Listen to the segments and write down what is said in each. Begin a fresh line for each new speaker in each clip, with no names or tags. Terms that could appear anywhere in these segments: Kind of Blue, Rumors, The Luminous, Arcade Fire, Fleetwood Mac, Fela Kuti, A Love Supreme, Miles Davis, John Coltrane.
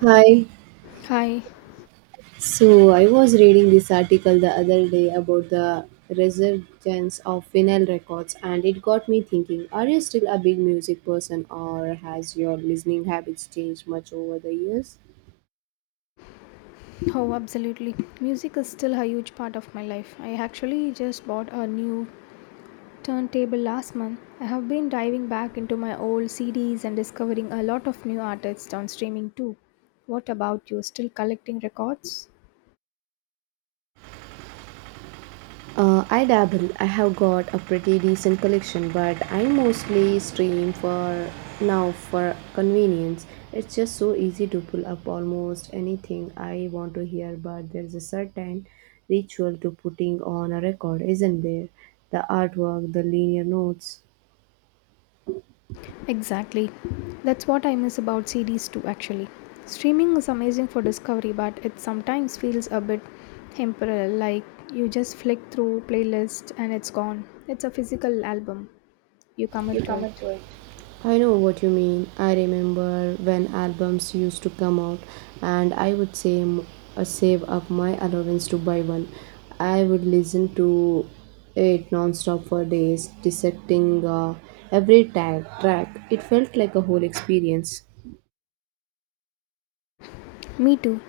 Hi.
Hi.
So I was reading this article the other day about the resurgence of vinyl records and it got me thinking, are you still a big music person or has your listening habits changed much over the years?
Oh, absolutely. Music is still a huge part of my life. I actually just bought a new turntable last month. I have been diving back into my old CDs and discovering a lot of new artists on streaming too. What about you? Still collecting records?
I dabble. I have got a pretty decent collection, but I mostly stream for now for convenience. It's just so easy to pull up almost anything I want to hear, but there's a certain ritual to putting on a record, isn't there? The artwork, the linear notes.
Exactly. That's what I miss about CDs too, actually. Streaming is amazing for discovery, but it sometimes feels a bit temporal, like you just flick through playlist and it's gone. It's a physical album. You
You
commit to
cannot
it.
do it. I know what you mean. I remember when albums used to come out, and I would save up my allowance to buy one. I would listen to it non-stop for days, dissecting every track. It felt like a whole experience.
Me too.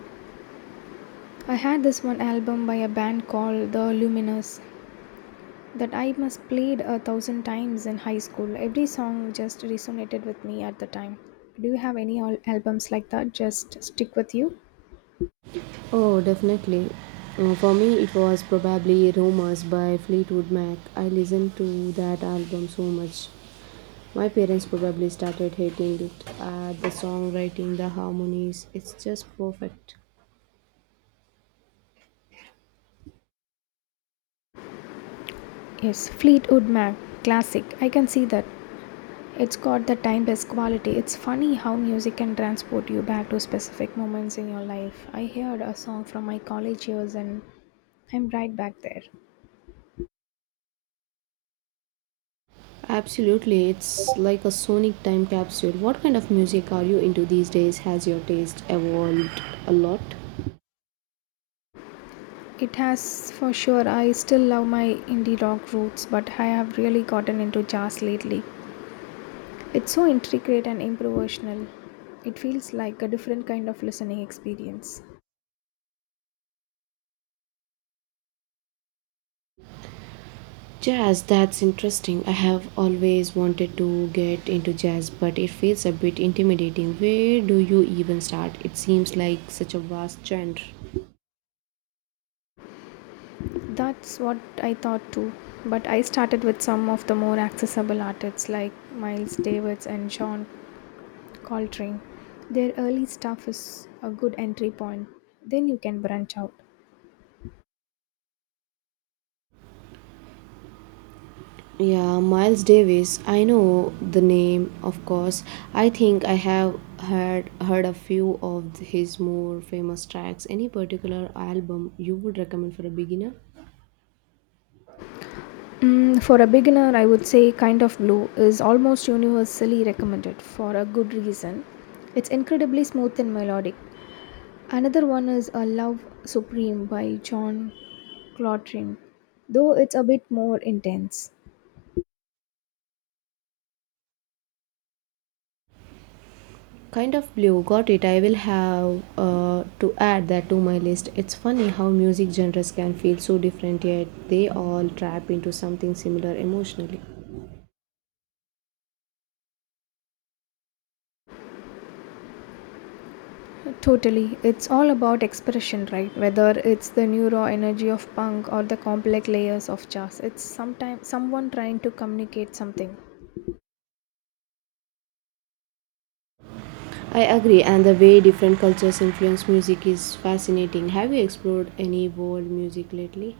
I had this one album by a band called The Luminous that I must played a thousand times in high school. Every song just resonated with me at the time. Do you have any albums like that just stick with you?
Oh, definitely. For me, it was probably Rumors by Fleetwood Mac. I listened to that album so much. My parents probably started hating it. The songwriting, the harmonies, it's just perfect.
Yes, Fleetwood Mac, classic. I can see that. It's got the timeless quality. It's funny how music can transport you back to specific moments in your life. I heard a song from my college years and I'm right back there.
Absolutely, it's like a sonic time capsule. What kind of music are you into these days? Has your taste evolved a lot?
It has, for sure, I still love my indie rock roots, but I have really gotten into jazz lately. It's so intricate and improvisational. It feels like a different kind of listening experience.
Jazz, that's interesting. I have always wanted to get into jazz, but it feels a bit intimidating. Where do you even start? It seems like such a vast genre.
That's what I thought too. But I started with some of the more accessible artists like Miles Davis and John Coltrane. Their early stuff is a good entry point. Then you can branch out.
Yeah, Miles Davis. I know the name, of course. I think I have heard a few of his more famous tracks. Any particular album you would recommend for a beginner?
Mm, for a beginner, I would say Kind of Blue is almost universally recommended for a good reason. It's incredibly smooth and melodic. Another one is A Love Supreme by John Coltrane, though it's a bit more intense.
Kind of Blue, got it. I will have to add that to my list. It's funny how music genres can feel so different, yet they all trap into something similar emotionally.
Totally. It's all about expression, right? Whether it's the neuro energy of punk or the complex layers of jazz. It's sometimes someone trying to communicate something.
I agree, and the way different cultures influence music is fascinating. Have you explored any world music lately?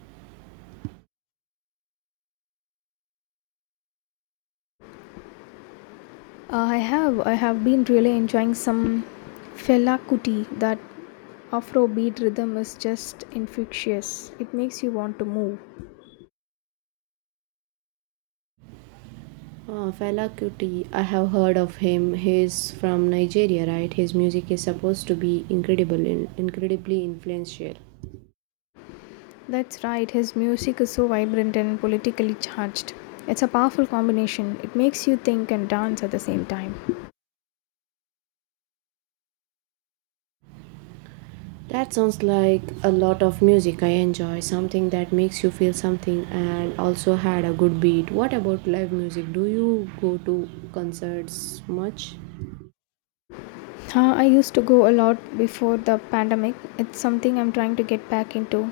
I have been really enjoying some Fela Kuti. That Afrobeat rhythm is just infectious. It makes you want to move.
Fela Kuti, I have heard of him. He's from Nigeria, right? His music is supposed to be incredibly influential.
That's right. His music is so vibrant and politically charged. It's a powerful combination. It makes you think and dance at the same time.
That sounds like a lot of music I enjoy, something that makes you feel something and also had a good beat. What about live music? Do you go to concerts much?
I used to go a lot before the pandemic. It's something I'm trying to get back into.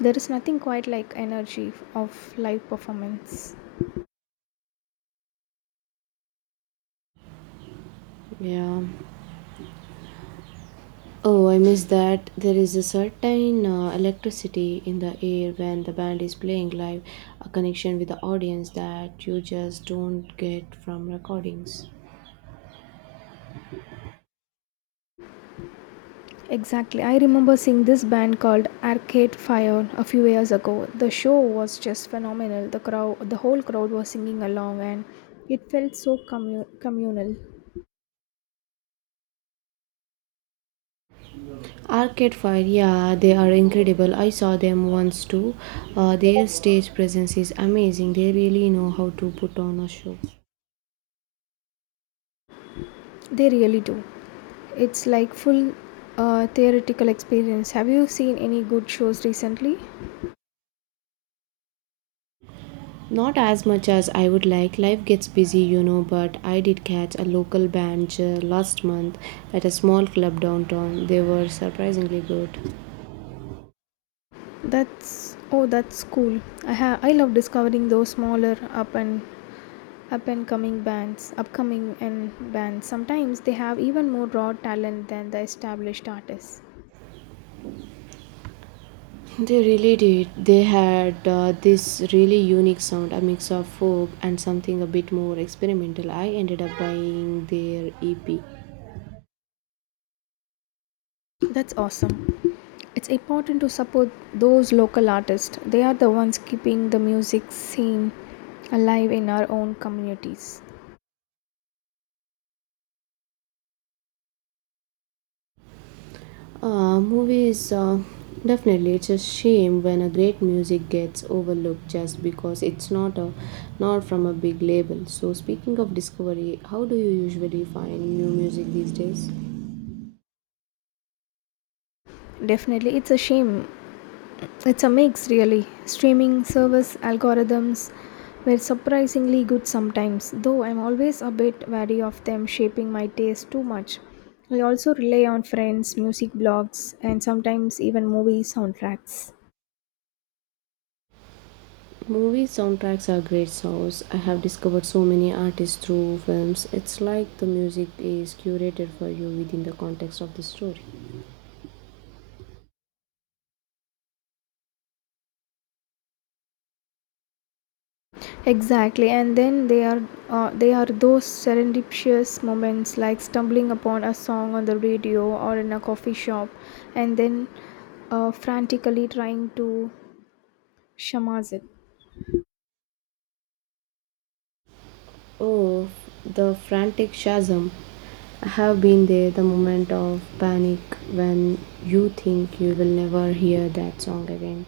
There is nothing quite like energy of live performance.
Yeah. Oh, I miss that. There is a certain electricity in the air when the band is playing live, a connection with the audience that you just don't get from recordings.
Exactly. I remember seeing this band called Arcade Fire a few years ago. The show was just phenomenal. The crowd, the whole crowd was singing along and it felt so communal.
Arcade Fire, yeah, they are incredible. I saw them once too. Their stage presence is amazing. They really know how to put on a show.
They really do. It's like full theoretical experience. Have you seen any good shows recently?
Not as much as I would like. Life gets busy, you know, but I did catch a local band last month at a small club downtown. They were surprisingly good.
That's oh, that's cool. I love discovering those smaller up and coming bands, upcoming and bands. Sometimes they have even more raw talent than the established artists.
They really did. They had this really unique sound, a mix of folk and something a bit more experimental. I ended up buying their EP.
That's awesome. It's important to support those local artists. They are the ones keeping the music scene alive in our own communities.
Uh, movies, uh, Definitely, it's a shame when a great music gets overlooked just because it's not from a big label. So, speaking of discovery, how do you usually find new music these days?
Definitely, it's a shame. It's a mix, really. Streaming service algorithms were surprisingly good sometimes, though I'm always a bit wary of them shaping my taste too much. I also rely on friends, music blogs, and sometimes even movie soundtracks.
Movie soundtracks are great source. I have discovered so many artists through films. It's like the music is curated for you within the context of the story.
Exactly, and then they are those serendipitous moments like stumbling upon a song on the radio or in a coffee shop, and then frantically trying to shamaz it.
Oh, the frantic chasm. I have been there, the moment of panic when you think you will never hear that song again.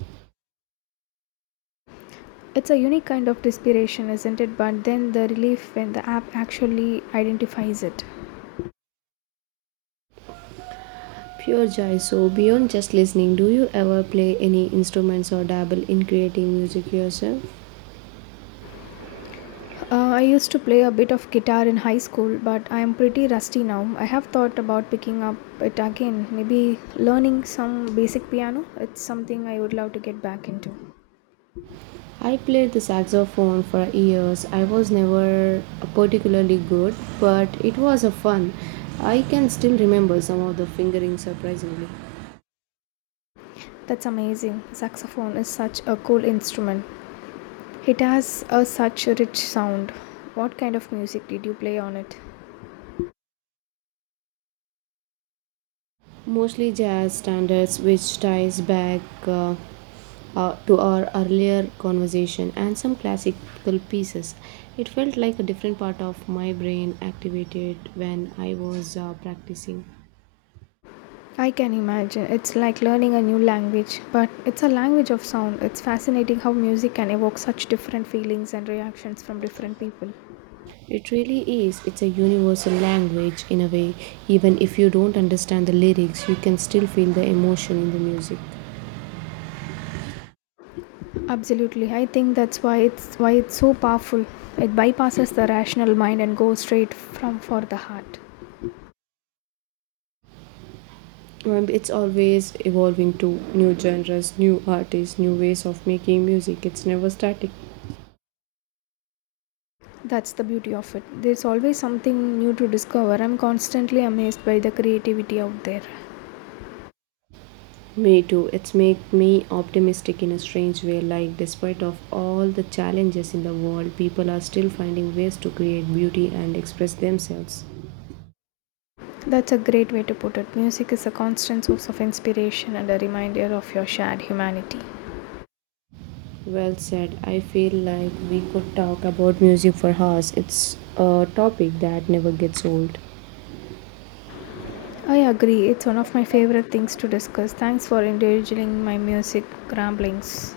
It's a unique kind of desperation, isn't it? But then the relief when the app actually identifies it.
Pure joy. So, beyond just listening, do you ever play any instruments or dabble in creating music yourself?
I used to play a bit of guitar in high school, but I am pretty rusty now. I have thought about picking up it again, maybe learning some basic piano. It's something I would love to get back into.
I played the saxophone for years. I was never particularly good, but it was a fun. I can still remember some of the fingerings surprisingly.
That's amazing. Saxophone is such a cool instrument. It has a such a rich sound. What kind of music did you play on it?
Mostly jazz standards, which ties back uh, to our earlier conversation, and some classical pieces. It felt like a different part of my brain activated when I was practicing.
I can imagine. It's like learning a new language, but it's a language of sound. It's fascinating how music can evoke such different feelings and reactions from different people.
It really is, it's a universal language in a way. Even if you don't understand the lyrics, you can still feel the emotion in the music.
Absolutely. I think that's why it's so powerful. It bypasses the rational mind and goes straight from for the heart.
It's always evolving to new genres, new artists, new ways of making music. It's never static.
That's the beauty of it. There's always something new to discover. I'm constantly amazed by the creativity out there.
Me too. It's make me optimistic in a strange way. Like despite of all the challenges in the world, people are still finding ways to create beauty and express themselves.
That's a great way to put it. Music is a constant source of inspiration and a reminder of your shared humanity.
Well said. I feel like we could talk about music for hours. It's a topic that never gets old.
I agree, it's one of my favorite things to discuss. Thanks for indulging my music ramblings.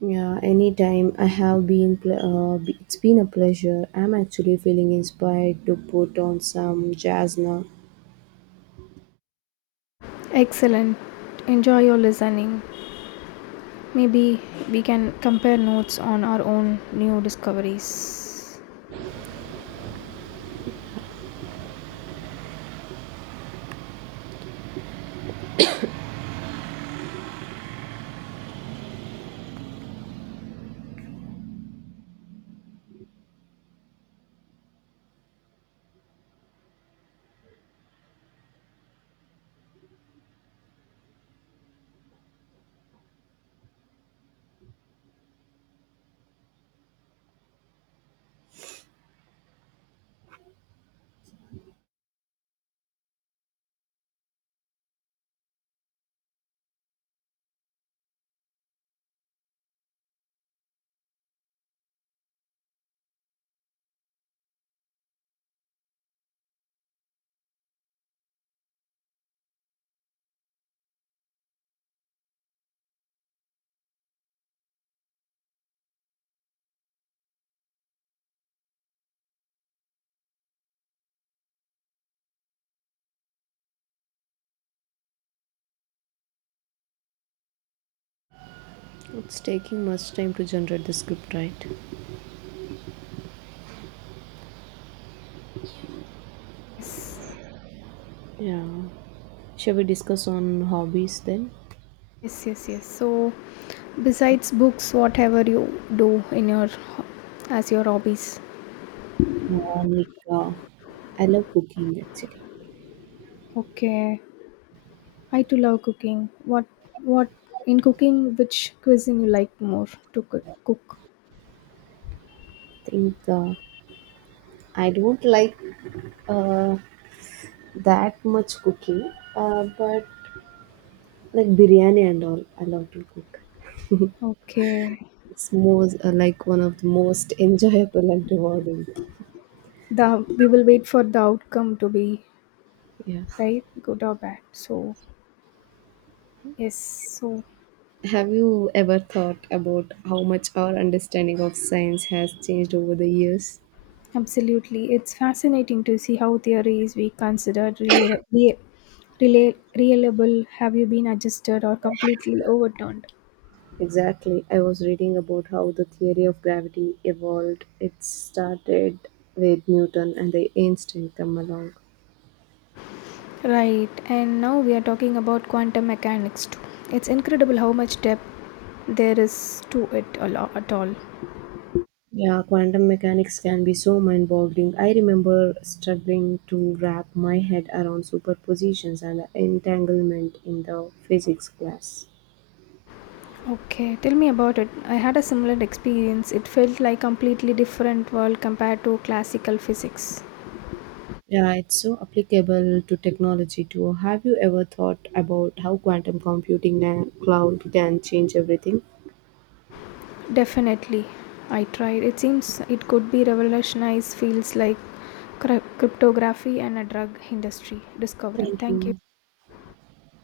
Yeah, anytime. I have been, pl- b- It's been a pleasure. I'm actually feeling inspired to put on some jazz now.
Excellent. Enjoy your listening. Maybe we can compare notes on our own new discoveries.
It's taking much time to generate the script, right?
Yes,
Yeah. Shall we discuss on hobbies then?
yes. So, besides books, whatever you do in your as your hobbies.
Uh, like, uh, I love cooking actually.
Okay. I too love cooking. What in cooking? Which cuisine you like more to cook?
Think I don't like uh, that much cooking, but like biryani and all, I love to cook.
Okay.
It's most like one of the most enjoyable and rewarding.
The we will wait for the outcome to be
Yeah.
right, good or bad, so yes, so
Have you ever thought about how much our understanding of science has changed over the years?
absolutely it's fascinating to see how theories we considered reliable have you been adjusted or completely overturned.
Exactly. I was reading about how the theory of gravity evolved. It started with Newton and the Einstein come along.
Right, and now we are talking about quantum mechanics too. It's incredible how much depth there is to it a lot at all.
Yeah, quantum mechanics can be so mind boggling. I remember struggling to wrap my head around superpositions and entanglement in the physics class.
Okay, tell me about it. I had a similar experience. It felt like completely different world compared to classical physics.
Yeah, it's so applicable to technology too. Have you ever thought about how quantum computing and cloud can change everything?
Definitely, I tried. It seems it could be revolutionized fields like cryptography and a drug industry discovery.
Thank
Thank you.
you.